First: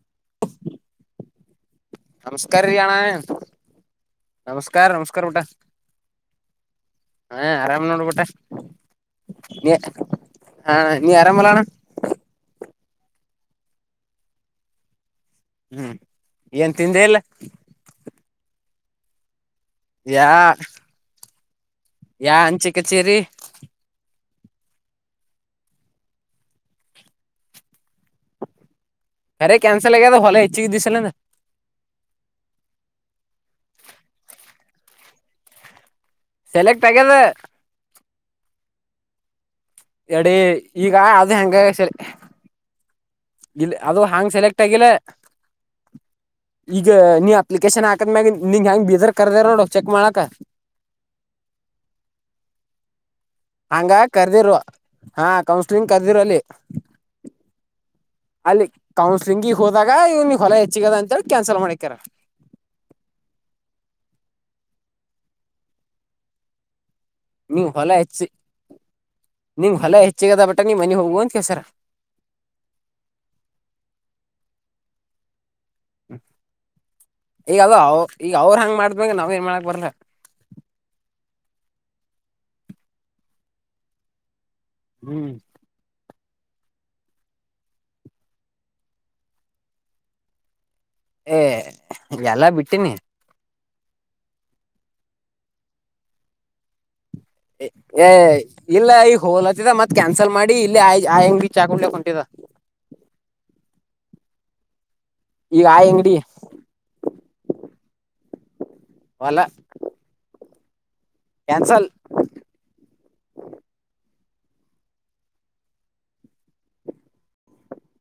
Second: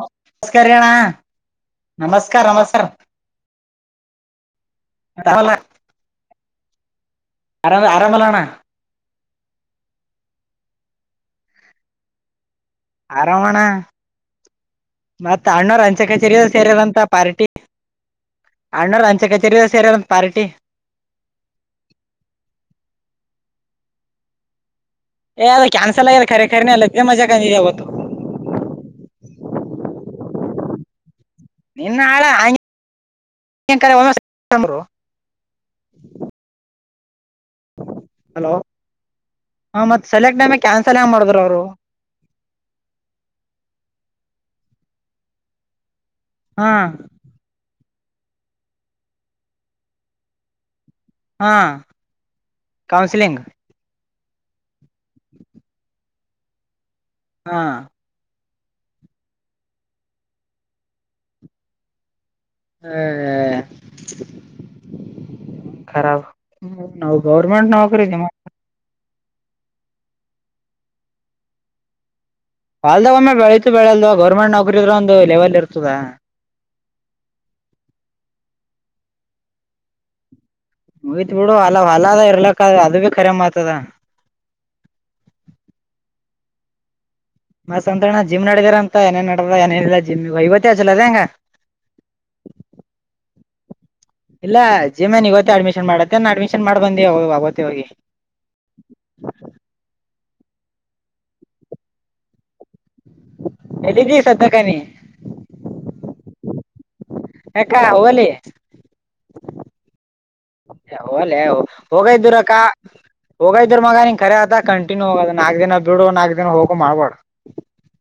ನಮಸ್ಕಾರಣ ನಮಸ್ಕಾರ ರೀ ನಮಸ್ಕಾರ ಅಣ್ಣ ನಮಸ್ಕಾರ ನಮಸ್ಕಾರ ಊಟಾ ಆರಾಮಲ್ಲ ಹ ಆರಾಮ್ ಆರಾಮ ನೋಡ್ಬಿಟ್ಟ ಆರಾಮಲ್ಲಣ್ಣ ನೀ ಹಾ ನೀ ಅರಾಮಲಣ ಆರಾಮಣ ಮತ್ತ ಅಣ್ಣೂರ್ ಹ್ಮ್ ಹಂಚೆ ಕಚೇರಿ ಏನ್ ಸೇರರಂತ ತಿಂದೆ ಇಲ್ಲ ಪಾರ್ಟಿ ಅಣ್ಣೂರ ಹಂಚೆ ಕಚೇರಿ ಸರಿ ಸರಿ ಒಂದು ಯಾ ಪಾರ್ಟಿ ಯಾ ಹಂಚಿ ಕಚೇರಿ ಏ ಅದ ಕ್ಯಾನ್ಸಲ್ ಆಲ್ಲೆಖರೆಖರ ನೀ ಅಲ್ಲೇ ಮಜಾಕ ನೀವದು ಅರೆ ಕ್ಯನ್ಸಲ್ಗ ಭಲ ಇಚ್ಚ್ಚು ದಿಸೆ ನಿನ್ನ ಹಾಳ ಒರು ಸೆಲೆಕ್ಟ್ ಆಗ್ಯದ ಹಲೋ ಹ ಮತ್ತ ಎಡಿ ಸೆಲೆಕ್ಟ್ ಟೈಮೆ ಈಗ ಕ್ಯಾನ್ಸಲ್ ಯಂಗ ಮಾಡಿದ್ರು ಅವರು ಇಲ್ಲಿ ಅದು ಹಾಂಗ್ ಸೆಲೆಕ್ಟ್ ಆಗಿಲ್ಲ ಹಾ ಈಗ ನೀ ಅಪ್ಲಿಕೇಶನ್ ಹಾಕ್ ತ್ ಮ್ಯ ನಿಂ ಹೆಂಗ ಬೀಜರ್ ಕರ್ದ ನೋಡು ಚೆಕ್ ಮಾಡಾಕ್ ಹಾಂ ಕಾೌನ್ಸಿಲಿಿಂಗ್ ಹಂಗ ಕರ್ದಿರು ಹಾ ಕೌನ್ಸಲಿಂಗ್ ಕರ್ದಿರು ಅಲ್ಲಿ ಹಾ ಅಲ್ಲಿ ಕೌನ್ಸಲಿಂಗಗ್ ಹೋದಾಗ ಇವ್ನಿಗೆ ಹೊಲ ಹೆಚ್ಚಿಗದ ಅಂತೇಳಿ ಕ್ಯಾನ್ಸಲ್ ಮಾಡಿಕ್ಯಾರ ಹ್ಮಾರ ನಾವು ನೀವ್ ಗೌರ್ಮೆಂಟ್ ಹೊಲ ನೌಕರಿ ಹೆಚ್ಚಿ ನಿಂಗ್ ಹೊಲ ಹೆಚ್ಚಿಗದ ಬಟ್ಟ ನೀವ್ ಮನೆಗ್ ಹೋಗುವ ಅಂತ ಕೇಸಾರ ಹೊಲದಲ್ಲಿ ಬೆಳೆದರೂ ಬೆಳೆದೆ ಇದ್ದರೂ ಗೌರ್ಮೆಂಟ್ ನೌಕರಿಗೆ ಬೆಲೆ ಇದೆ ಈಗ ಅವರೇ ಮಾಡಿದರೆ ನಾವೇನು ಮಾಡಕ್ಕಾಗಲ್ಲ ಮುಗೀತು ಬಿಡು ಹ್ಮ್ ಮತ್ತೆ ಅಣ್ಣ ಜಿಮ್ಮಿಗ್ ಹೋಗಿದ್ರಂತೆ ಏನ್ ಎಕ್ಸಸೈಜ್ ಮಾಡಿದ್ರಿ ಎಲ್ಲಾನು ಬಿಟ್ಟಿದಿನಿ ಜಿಮ್ ಗೆ ಇವತ್ ಅಡ್ಮಿಶನ್ ಆದ ಇಲ್ಲ ಮೊದಲು ಅಡ್ಮಿಶನ್ ಆಗಿದ್ದ ಏ ಇಲ್ಲ ಈಗ ಹೋಲತ್ತಿದ ಮತ್ ಕನ್ಸ [inaudible] ಅಂಗಡಿಗೆ ಇವಾಗ ಟೀ ಕುಡಿಯೋಕೆ ಬರ್ತೀವಿ ಇದ ಸ್ದಕಣಿ [inaudible] ಈಗ ಆ ಅಂಗಡಿ ಕ್ಕ ಹಲಿ [inaudible] ಹೊಲದಲ್ಲಿ ಅಲ್ಲೇ ಹೋಗ ಇದ್ದರು ಅಕ್ಕ ಹೋಗ ಇದ್ದ್ರ ಮಗನ [inaudible] ಹೋದ್ರೆ ಕಂಟಿನ್ಯೂ ಆಗಿ ಹೋಗಬೇಕು ನಾಲ್ಕು ದಿನ ಹೋಗೋದು ನಾಲ್ಕು ದಿನ ಬಿಡೋದು ಮಾಡಬಾರದು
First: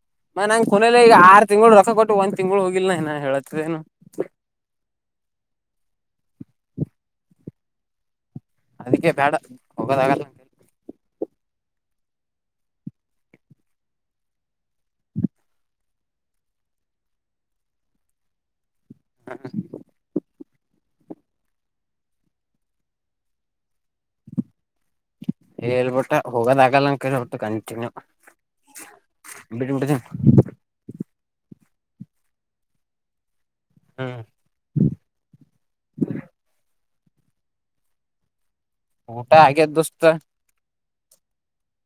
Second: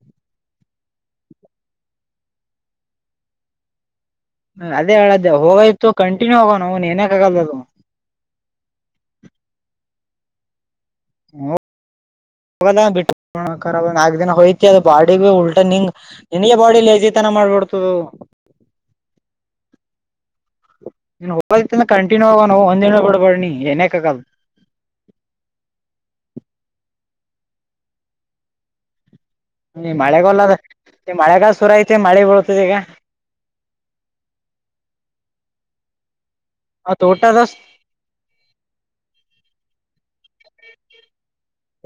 [inaudible] ಅದೇ ಹೇಳದು ಹೋದರೆ ಕಂಟಿನ್ಯೂ ಆಗಿ ಹೋಗಬೇಕು ಅದಕ್ಕೆ ಬೇಡ ಹೋಗೋದಲ್ಲ ಹೋಗ್ದೆ ಹೋದರೆ ನೀನೆ ಸೋಂಬೇರಿ ಐತ್ಯಾ ಮಾಡ್ಬಿಡ್ತದ [inaudible] ಹ್ಮ ನೀನು ಕಂಟಿನ್ಯೂಗಾಗಿ ಹೋಗು ಒಂದಿನ ಬಿಡಬೇಡ ಹೇಳ್ಬಿಟ್ಟೆ ನಾನು ಕಂಟಿನ್ಯೂ ಆಗಿ ಹೋಗಕ್ಕಾಗಲ್ಲ ಅಂತ ಮಳೆಗಾಲ ಶುರುವಾಯ್ತು ಮಳೆ ಬರುತ್ತ ಇವಾಗ ಹಾ ಹಾ ತೋಟ [unintelligible] ದಲ್ಲಿ ಊಟ ಆಗಿದೆ ದೋಸ್ತ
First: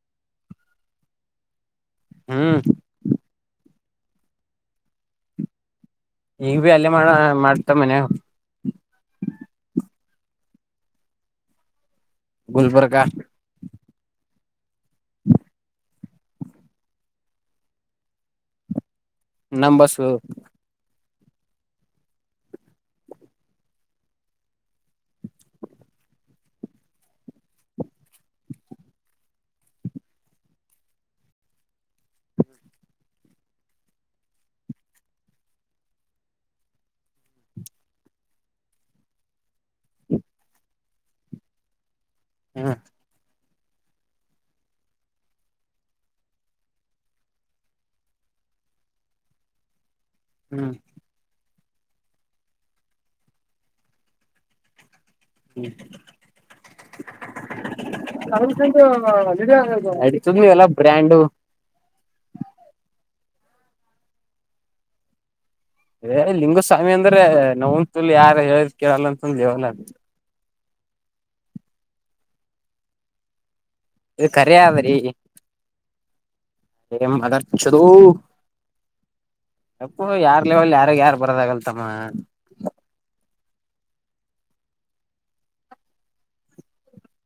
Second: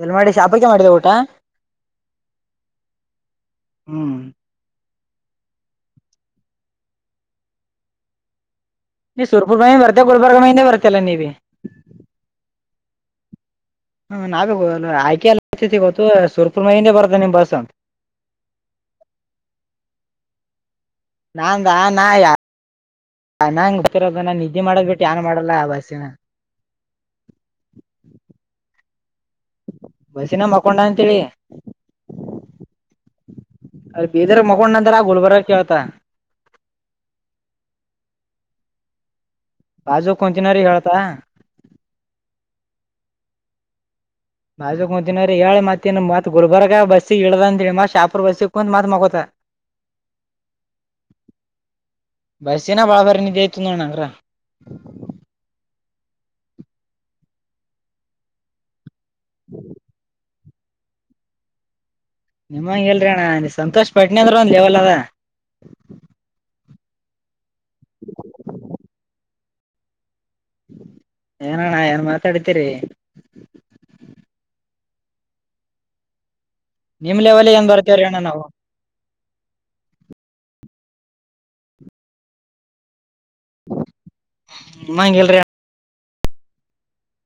ಎಲ್ ಮಾಡಿದಿ [unintelligible] ಶಾಪಲ್ಲೆ ಊಟ ಹ್ಮ್ ಹ್ಮ್ ಇಗ್ಬೀ ಅಲ್ಲೇ ಮಾಡ್ತಾ ಮನೆಗ [unintelligible] ನೀನು ಸುರಪುರದಿಂದ ಬಂದ ಇಲ್ಲ ಗುಲ್ಬರ್ಗ ಯಿಂದ ಬಂದ ಗುಲ್ಬರ್ಗ [unintelligible] ನಾವಬೇಕು ಆಯ್ಕೆ ಎಲ್ಲತಿ ಗೊತ್ತು ಸುರ್ಪುಲ್ [unintelligible] ಮೈಿಂದೇ ಬರ್ದ ನಿಮ್ ಬಸ್ ಅಂತ [inaudible] ನಮ್ಮ ಬಸ್ಸು ನಾಂಗಾ ನಾ ಯಾರ [inaudible] [unintelligible] ನಿದ್ದೆ ಮಾಡದು ಬಿಟ್ಟು ಬೇರೆ [unintelligible] ಏನು ಮಾಡಲ್ಲ [inaudible] ಬಸ್ನಲ್ಲಿ ಮಲಿಕೊಂಡಿದ್ದಾರೆ ಅಂತ ಹೇಳಿ ಬೀದರಲ್ಲಿ [unintelligible] ಮಲ್ಕೊಂಡೆ ಗುಲ್ಬರ್ಗದಲ್ಲಿ [unintelligible] ಎದ್ದೆ [inaudible] ಬಾಜು ಕುಂತಿನರಿ ಹೇಳ್ತ ಹಾ ಬಾಜು [unintelligible] ಹೇಳಿ ಮತ್ತೆ ಗುಲ್ಬರ್ಗ ಬಸ್ಸಿಳ್ದಿ ಶಪುರ್ ಬಸ್ಸತಿ ಮತ್ತೆ ಮಲಿಕೋತಾ ಹ್ಮ್ ಬಸ್ಸಲ್ಲಿ [unintelligible] ತುಂಬಾ ಚೆನ್ನಾಗಿ ನಿದ್ದೆ ಮಾಡಿದೆ ತಂತ ಹಲ್ಲಿ [inaudible] ನೀವು ಎಲ್ಲ ಬ್ರಾಂಡು ನೀವೆಲ್ಲಿ ಅಣ್ಣ ಸಂತೋಷಪಟ್ಟಿಲ್ಲ ಅಂದ್ರು ಒಂದು ಲೆವೆಲ್ ಅಲ್ಲಿ ಇದ್ದೀರಾ ಲಿಂಗಸ್ವಾಮಿ ಅಂದ್ರೆ ನಾವ [unintelligible] ಒಂತೂಲ್ ಯಾರ ಹೇಳ ಕೇಳಲ್ಲ ಅಂತಂದೇವಲ್ಲ [inaudible] ಏನಣ್ಣ ಏನ್ ಮಾತಾಡತಿರಿ ಇದು ಕರೆ ಅದಾರಿ [unintelligible] ನಿಮ್ ಅಗ ಲೆವೆಲ್ ಏನ್ ಚದು ಬರ್ತೇವ್ರಿ ಅಣ್ಣ ನಾವು ಅಪ್ಪೋ ಯಾರ್ ಲೆವಲ್ ಯಾರಾಗ ಯಾರ ಬರದ ಆಗಲ್ತಮ್ಮ [unintelligible] ಮ ಎಲರಿ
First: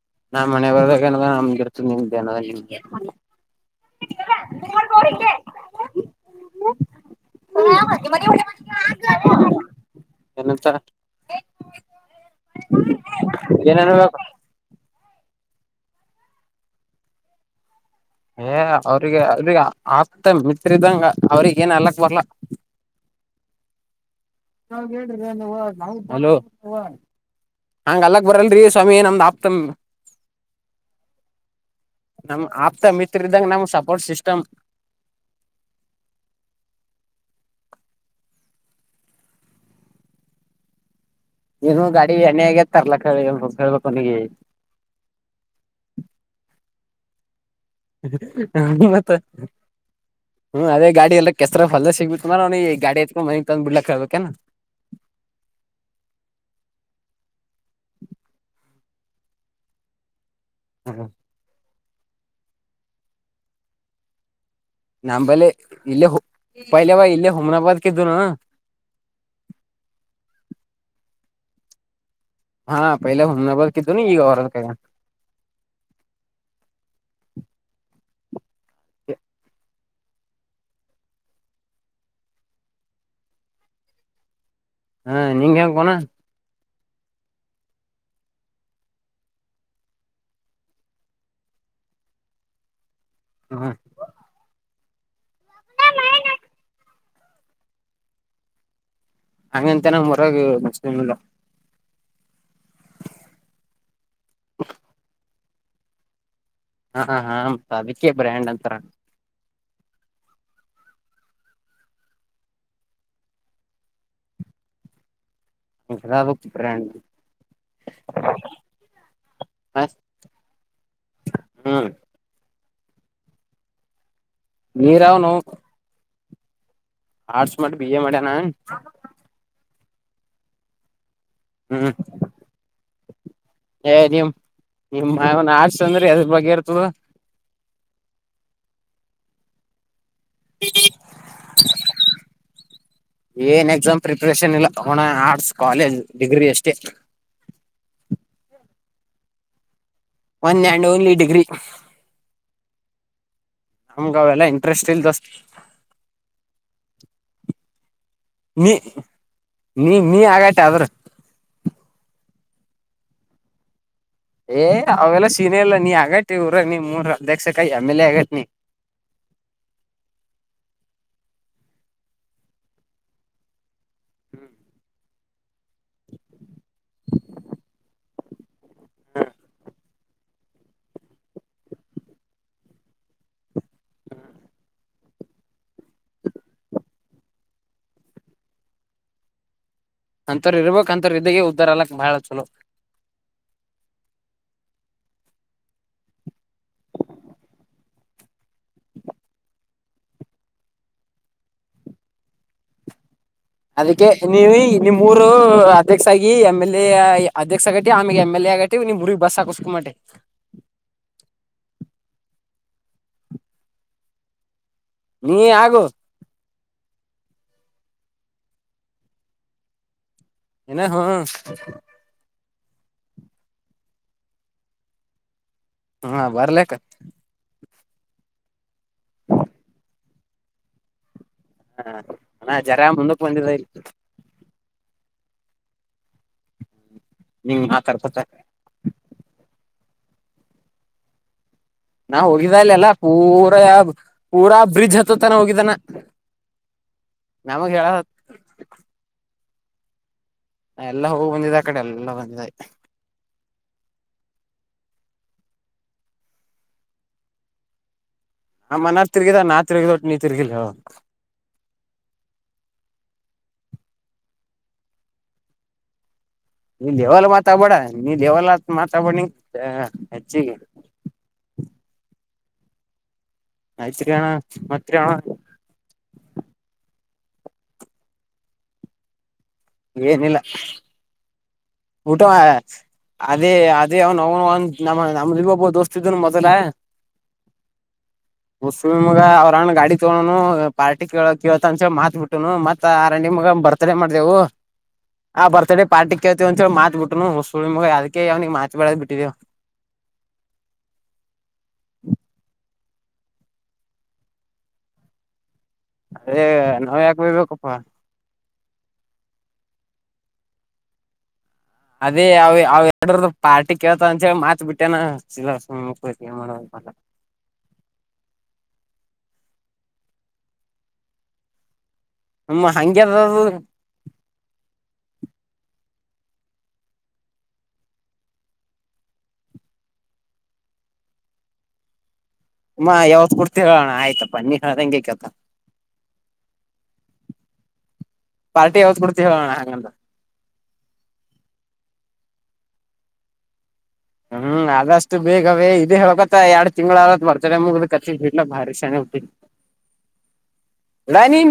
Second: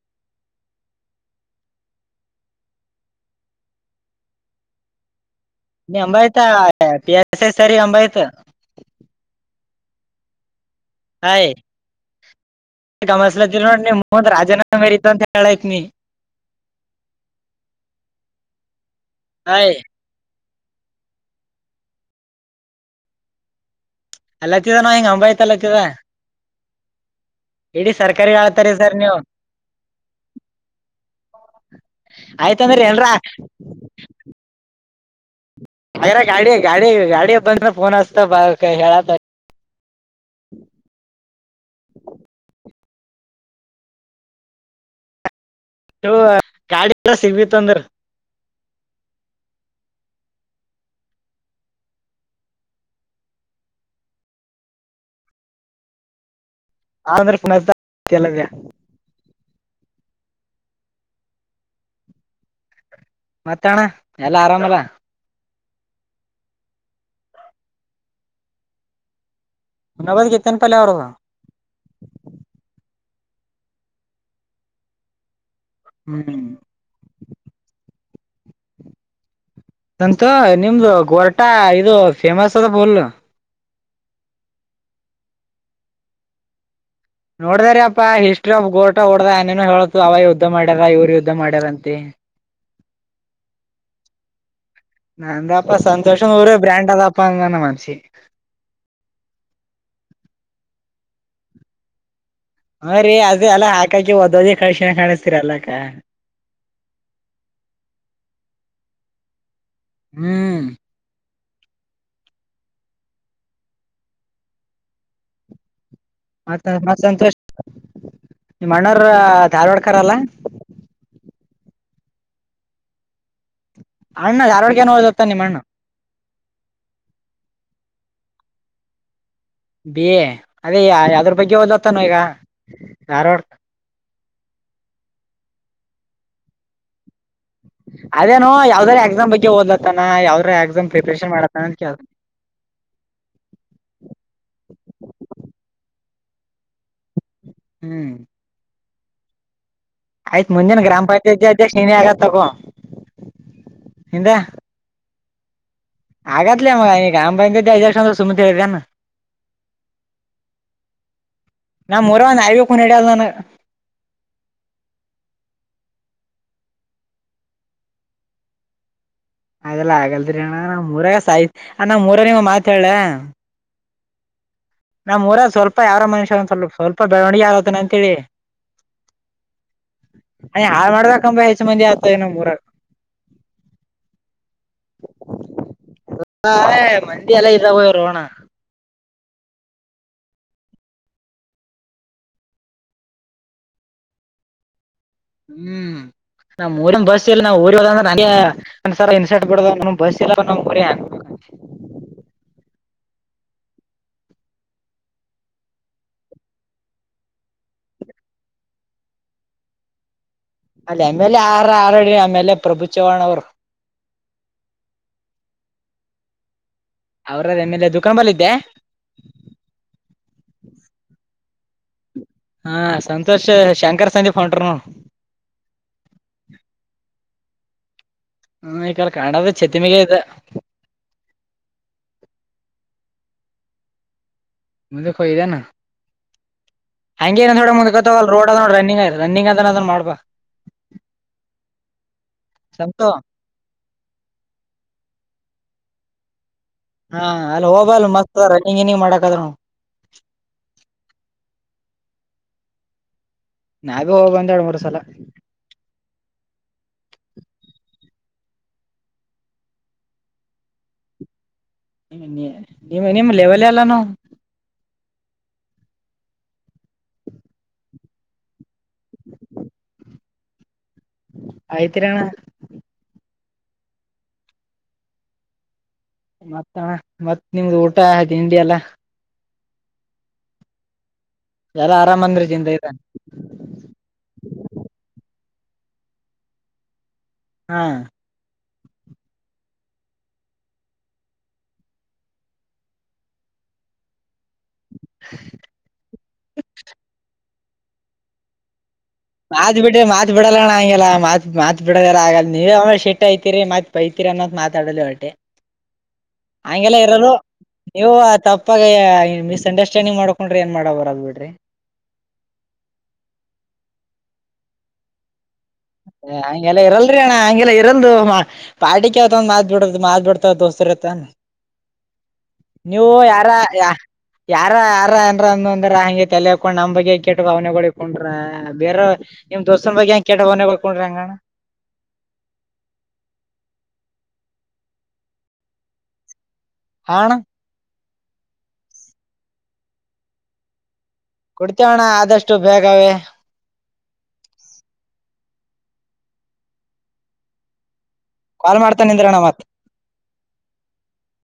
[unintelligible] ನಾ ಮನೆ ಬರ್ದ ಏನ ನಮ್ಗೆ ಇರ್ತ ನಿಮ್ದೇನ ನಿಮ್ಗೆ ನೀ ಅಂಬಾಹಿತಾ [unintelligible] ಪಸ್ಐ ಸರಿ ಅಂಬಾಯತ [inaudible] ಏನಂತ ಹಯ್ [unintelligible] ಗಮಲ ಏನನ್ಬೇಕು ನೋಂದ ರಾಜೀನಾಮೆ ಹತಂತ [inaudible] ಕಳಕ್ ನೀ ಏ ಅವ್ರಿಗೆ ಅವ್ರಿಗೆ ಹಾಯ್ ಆಗ್ತ ಮಿತ್ರ್ದಂಗ ಅವ್ರಿಗೆ ಏನ್ ಹೆಲ್ಲಕ್ ಬರಲ್ಲ [inaudible] ಅಲ್ಲತ್ತಿದ ನಾವ ನಾವ್ ಹಿಂಗ್ ಅಂಬಾಯ್ತ ಹೇಳಿದ್ರನು ಅಲ್ಲತ್ತಿದ ನ ಹೆಲೋ ಇಡೀ ಹಂಗ ಅಲ್ಲಕ್ ಸರ್ಕಾರಿ ಬರಲ್ರಿ ಆಳ್ತಾರಿ ಸರ್ ಸ್ವಾಮಿ ನೀವು ನಮ್ದ್ ಆಪ್ತಮ್ ನಮ್ ಆಯ್ತಂದ್ರ ಆಪ್ತ ಎಲ್ರ ಮಿತ್ರ ಇದ್ದಂಗ ನಮ್ ಸಪೋರ್ಟ್ ಸಿಸ್ಟಮ್ [unintelligible] ಅರ ಗಾಡಿ ಗಾಡಿ ಗಾಡಿಯ ಬಂಡ್ರ ಫೋನ್ ಅಚ್ತ [unintelligible] ಬ ಹೇಳ [inaudible] ಏನು ಗಾಡಿ ಎಣ್ಣೆ ಆಗತ್ತ ತರ್ಲಾಕ್ [inaudible] ಹೇಳ್ಬೇಕು ಅವನಿಗೆ [inaudible] ಗಾಡಿ ಎಲ್ಲ ಸಿಗ್ ಹ ಮತ್ತ ಹ್ಮ್ ಅದೇ ಗಾಡಿ ಎಲ್ಲ ಕೆಸರ ಹೊಡೆದಾಗ ಸಿಗ್ ಬಿತ್ ಅಂದ್ರ ಅವನಿಗೆ ಗಾಡಿ ಎತ್ಕೊಂಡ ಮನಿಗ್ ತಂದ್ ಬಿಡ್ಲಾಕ್ ಹಳ್ಬೇಕೇನು [inaudible] [unintelligible] ಆಂದ್ರ ಕುನಲ್ಲವ [inaudible] ಹ್ಮ ಮತ್ತ ಅಣ್ಣ ಎಲ್ಲ ಆರಾಮಾ ನಮ್ಮ ಬಲ್ಲಿ ಇಲ್ಲೇ ಪಯಿಲೆ ಅವ ಇಲ್ಲೇ ಹುಮ್ನಾಬಾದ್ಕ ಇದ್ದನು, ಹುಮ್ನಬಾದ್ ಗೆತ್ತಿ ಅಂತ ಅಲ್ಲ ಅವರುದ, ಹ ಪೈಲೆ ಹುಮ್ನಾಬಾದಕಿದ್ದನು ಈಗ, [unintelligible] ಹ್ಮ್ ಸಂತ ನಿಮ್ದು ಗೊರಟಾ ಇದು ಫೇಮಸ್ ಅದ ಫುಲ್, ಹಾ ನಿಂಗೆ ಇಂಗ್ ಕುನಾ, ನೋಡ್ದ ರಿ ಯಪ್ಪಾ ಹಿಸ್ಟ್ರಿ ಆಫ್ ಗೂಟಾ ಓಡದೆ ಏನೇನೋ ಹೇಳತು ಅವ ಯುದ್ಧ ಮಾಡ್ಯಾರ ಇವ್ರ ಯುದ್ಧ ಮಾಡ್ಯಾರ ಅಂತಿ, ಹ್ಮ್ ನಾ ಅಂದೆ ಪಾ ಸಂತೋಷನ ಊರೆ ಬ್ರಾಂಡ್ ಅದಪ ಅಂದಾನೆ ಮನಸಿಗಿ, ಅಂಗ ಅಂತಾ ನಮ್ಮ ಊರಾಗ [unintelligible] ಇಲ್ಲ, ಹಾ ರೀ ಅದೇ ಅಲ್ಲ ಹಾಕಕಿ ಹೊದ್ದದಿ [unintelligible] ಕಳಿಸ್ತೀರಿ ಎಲ್ಲಾಕ, ಹಾ ಹಾ ಮತ್ತೆ ಅದಕ್ಕೆೇ ಬ್ರ್ಯಾಂಡ್ ಅಂತರ್, ಹ್ಮ್ ಅದಕ್ ಮತ್ತ ಬ್ರ್ಯಾಂಡ್ ಮತ್ತ ಸಂತೋಷ, ನಿಮ್ಮ ಅಣ್ಣರ ಧಾರವಾಡಕರಲ್ಲಾ, ಹ್ಮ್ ಅಣ್ಣ ಧಾರವಾಡಕ ಏನ ನೀರಾವ್ ಓದ್ಲಕತ್ತಾನ ನಾವು ನಿಮ್ಮ ಅಣ್ಣ, ಆರ್ಟ್ಸ್ ಮಾಡಿ ಬಿ ಎ ಮಾಡ್ಯಾನ, ಬಿ ಎ ಅದೇ ಯದ್ರ ಬಗ್ಗೆ ಓದ್ಲ ಹ್ಮ್ ಕತ್ತನ್ ಈಗ ಧಾರವಾಡಕ, ಏ ನಿಮ್ಮ್ ನಿಮ್ಮ್ನ್ ಆರ್ಟ್ಸ್ ಅಂದ್ರ ಎದ್ರ ಬಗ್ಗೆ ಇರ್ತದ, ಅದೇನು ಯಾವದರ ಎಕ್ಸಾಮ್ ಬಗ್ಗೆ ಓದ್ಲ ಕತ್ತನ, ನಾ ಯಾವದರ ಎಕ್ಸಾಮ್ ಪ್ರಿಪರೇಷನ್ ಮಾಡಕ ಅತ್ತಾನ ಅಂತ ಕೇಳಿದೆ, ಏನ್ ಎಕ್ಸಾಮ್ ಪ್ರಿಪರೇಷನ್ ಇಲ್ಲ ಒಣ ಆರ್ಟ್ಸ್ ಕಾಲೇಜ್ ಡಿಗ್ರಿ ಅಷ್ಟೇ, ಹ್ಮ್ ಆಯ್ತ್ ಒನ್ ಮುಂದಿನ ಆ್ಯಂಡ್ ಗ್ರಾಮ ಓನ್ಲಿ ಡಿಗ್ರಿ ಪಂಚಾಯತಿ ಅಧ್ಯಕ್ಷ ನೀನೇ [unintelligible] ತೊಗೊ, ನಮಗ ಅವೆಲ್ಲಾ ಇಂಟ್ರೆಸ್ಟ್ ಇಲ್ಲ ದೋಸ್ತ್, ಆಗತ್ತಲೆ ಮಗಾ ನೀ ಗ್ರಾಮ ಪಂಚಾಯತ್, [unintelligible] ನೀ ನೀ ನೀ ಆಗತ್ತಿ ಆದ್ರ, ಬರೇ ಒಂದು ನಾಯಿ ಕುನ ಹಿಡಿಯಲ್ಲ ನನಗ, ಏ ಅವೆಲ್ಲ ಸೀನ ಇಲ್ಲ ನೀ ಆಗತ್ತ ಊರ ನೀ ನಿಮ್ಮೂರು ಅಧ್ಯಕ್ಷಕ ಎಮ್ ಎಲ್ ಎ ಆಗತ್ತಿ ನೀ, [inaudible] ಅದೆಲ್ಲ ಆಗಲ್ದರಿ ಅಣ್ಣ ನಮ್ಮ ಊರಾಗ ಸಾಯಿ ನಮ್ಮ ಊರಾರಿಗೊಂದು ಮಾತು ಹೇಳ್, ಹು, ನಮ್ಮ ಊರಗ ಸ್ವಲ್ಪ ಯಾರರ ಮನುಷ್ಯ ಒಂದ್ ಸ್ವಲ್ಪ ಸ್ವಲ್ಪ ಬೆಳವಣಿಗೆ ಆಗಕ ಅತ್ತನ ಅಂತ ತಿಳಿ, ಹ ಅಯ್ಯ ಹಾಳ್ ಮಾಡ್ಬೇಕೆಂಬ ಹೆಚ್ಚ ಮಂದಿ ಆತ ನಮ್ಮ ಊರಗ ಹು - ಸುತ್ತ ಏ ಮಂದಿಯ ಎಲ್ಲ ಇರೋರ ಅಣ್ಣ -ಅಂಥರ್ ಇರ್ಬೇಕಕ್ ಅಂತರ ಇದಾಗ ಉದ್ದಾರ ಆಗಲ್ಲಕ ಬಹಳ ಚಲೋ ಹು ನಮ್ಮ ಊರಿಂದ ಬಸ್ ನಾವು ಊರಿಗ ಹೋದರ ನಮಗೆ ಒಂದ್ ಇನ್ಸೆಟ್ ಬಿ ಬಸ್ ಇಲ್ಲ ನಮ್ಮೂರಿಗೆ ಅದಕ್ಕೆ ನೀವಿ ನಿಮ್ಮ ಊರು ಅಧ್ಯಕ್ಷ ಆಗಿ ಎಮ್ ಎಲ್ ಎ ಅಧ್ಯಕ್ಷ ಆಗಿತಿ ಆಮೇಗ ಎಮ್ ಎಲ್ ಎ ಫ್ರೀ ಆಗೇತಿ ನಿಮ್ಮೂರಿಗೆ ಬಸ್ ಕಿಸ್ಕೊಂಡ್ ಬನ್ನಿ ಅಲ್ಲಿ ಎಂಎಲ್ಎ ಆರ ಆರಡಿ ಆಮೇಲೆ ಪ್ರಭು ಚವ್ಹಾಣ ಅವರು ನೀ ಆಗೋ ಅವರದ ಎಂಎಲ್ಎ ದುಖಾನ್ ಬಲ್ಲ ಇದ್ದೆ ಏನ ಹ [unintelligible] ಹಾ ಸಂತೋಷ್ ಶಂಕರ್ ಸಂದೀಪ್ ಹೊಂಟಾರ್ ನೋ ಹಾ ಬರ್ಲಕ್ಕ ಹಾ ಈಕಡ ಕಾಣದ ಚೆತಿಮಗ ಇದೆ ಹಾ ಅಣ್ಣಣ ಜರ ಮುಂದಕ್ಕ ಬಂದಿದರ ಇಗ ಒಂದಕ ಹೊಯದಾನ ಹಂಗೆ ಏದ ನಿಂಗ್ ನೋಡೆ ಮುಂದಕತ ಮಾತಾಡ್ಕೊತ ರೋಡ್ ನೋಡ ರನ್ನಿಂಗ್ ಅಂತ ಮಾಡ ಬಾ ನಾ ಹೋಗಿದಲ್ಲ ಅಲ್ಲಾ ಪೂರಾ ಪೂರಾ ಬ್ರಿಜ್ ಹತ್ತತನ ಹೋಗಿದಾನ ಹಾ ಅಲ್ಲಿ ಹೋಗಬಲ್ ಮತ್ತ ರನಿಂಗ್ ಗಿನಿಂಗ್ ಮಾಡಕಾದರೂ ಎಲ್ಲಾ ಹೋಗ ಬಂದಿದೆ ಆ ಕಡೆ ಎಲ್ಲ ಒಂದೇ ನಾಗೂ ಹೋಗಿ ಬಂದಾಳ ಮೂರು ಸಲ ನಮ್ಮ ಅಣ್ಣ ತಿರ್ಗಿದ ನಾ ತಿರುಗಿದ ಅಷ್ಟ ನೀ ತಿರಗಿಲ್ಲ ನಿ ನಿಮ್ಮ ಲೆವೆಲ್ ಅಲ್ಲ ನಾವು ನೀ ಲೇವಲ್ ಮಾತಾಬೇಡ ನೀ ಲೇವಲ್ ಮಾತಾಬೇಡ ನೀ ಹೆಚ್ಚಿಗಿ ಆಯ್ತ್ರಿ ಅಣ್ಣ ಆಯ್ತ್ರಿ ಅಣ್ಣ ಮತ್ರಿ ಅಣ್ಣ ಮತ್ತ ಮತ್ತ ನಿಮ್ದು ಊಟ ತಿಂಡಿ ಎಲ್ಲಾ ಏನಿಲ್ಲ ಎಲ್ಲಾ ಊಟ ಆರಾಮಂದ್ರಿ ಜಿಂದ ಇದ ಅದೇ ಅದೇ ಅವನು ಅವನು ನಮ್ಮ ನಮ್ದು ನಮಗೂ ದೋಸ್ತ್ ಇದುನ್ನು ಮೊದಲ ಹಾ ಹುಚ್ಚ ಮಗ ಅವರ ಅಣ್ಣ ಗಾಡಿ ತಗೊಂಡನು ಪಾರ್ಟಿ ಕೇಳ ಹೇಳ್ತೀನಿ ಅಂತ ಹೇಳಿ ಮಾತ್ ಬಿಟ್ಟುನು ಮತ್ತ ಮಗ ಸುಮ್ಮ ಬರ್ತಡೇ ಮಾಡಿದೆವು ಆ ಬರ್ತಡೇ ಪಾರ್ಟಿ ಕೇಳ್ತೀವಿ ಅಂತ ಹೇಳಿ ಮಾತು ಬಿಟ್ಟುನು ಹುಚ್ ಮಗ ಅದಿಕ್ಕೆ ಅವನಿಗೆ ಮಾತಾಡೋದ್ ಬಿಟ್ಟು ಮಾತ್ ಬಿಟ್ರ ಮಾತ್ ಬಿಡಲ್ಲಣ ಹಂಗಗೆಲ್ಲ ಮಾತ್ ಮಾತ್ ಬಿಡಲ್ಲ ಆಗಲ್ಲ ನೀ ವೇಮೇಶ ಸಿಟ್ಟ ಐತಿರಿ ಮತ್ತು ಬೈತಿರಿ ಅನ್ನೋದು ಮಾತಾಡೋಲಿ ಹೊಟ್ಟೆ ಅದೇ ಹಂಗೆಲ್ಲ ನಾವ್ ಯಾಕ ಇರಲು ಬಯ್ಬೇಕಪ್ಪಾ ನೀವು ತಪ್ಪ ಏ ಮಿಸ್ ಅಂಡರ್ಸ್ಟ್ಯಾಂಡಿಂಗ್ ಮಾಡ್ಕೊಂಡ್ರಿ ಏನ್ ಮಾಡಕ ಬರಲಾ ಬಿಡ್ರಿ ಅದೇ ಅವ ಅವ ಎರಡ ಪಾರ್ಟಿ ಕೇಳ್ತ ಅಂಂತ ಹೇಳೇಳಿ ಮಾತ್ ಬಿಟ್ಟೇನ ಸುಮ್ನ ಕೂತ್ ಏನ್ ಹಗೆಲ್ಲ ಮಾಡೋದು ಇರಲ್ರಿ ಅಣ್ಣ ಹಂಗೆಲ್ಲ ಇರಂದು ಪಾರ್ಟಿ ಕ ಹಾವತ ಒ ಮಾತ್್ ಬಿಡ್ ಮಾತ್ಬ ಬಿಡ್ತಾರ ದೋಸ್ತರತವ್ ಹ್ಮ ಹಂಗೆ ನೀವು ಅದ ಅದು ಯಾರ ಯ ಯಾರ ಯಾರ ಅ ಅಂದ್ರ ಹಂಗೆ ತಲೆ ಹಾಕೊಂಡ್ ನಮ್ ಬಗ್ಗೆ ಕೆಟ್ಟ ಭಾವನೆಗಕೊಂಡ್ರ ಬೇರ ನಿಮ್ ದೋಸ್ತನ ಬಗ್ಗೆ ಹೆ ಕೆ ೆ ಕೊಡ್ಕೊಂಡ್ರಿ ಹಂಗಣ ್ಮ ಯಾವತ್ ಕುಡ್ತಿರೋಣ ಆಯ್ತಪ್ಪ ನೀಂಗೇಕತ್ತ ಹ ಅಣ ಪಾರ್ಟಿ ಯಾವ್ದ ಕೊಡ್ತೀವಣ ಹಂಗಂತ ಕುಡ್ತೇವಣ್ಣ ಆದಷ್ಟು ಬೇಗವೇ ಹ್ಮ್ ಅಷ್ಟು ಬೇಗವೇ ಇದೇ ಹಳ್ಕತ್ತ ಎರಡ್ ತಿಂಗಳ ಆತ್ ಬರ್ತಾರೆ ಮುಗ ಕ ಹ ಬಾರಿ ಕಾಲ್ ಶಾಣ ಮಾಡ್ತಾನಿಂದ್ರಣ್ಣ ಮತ್ ರಾನ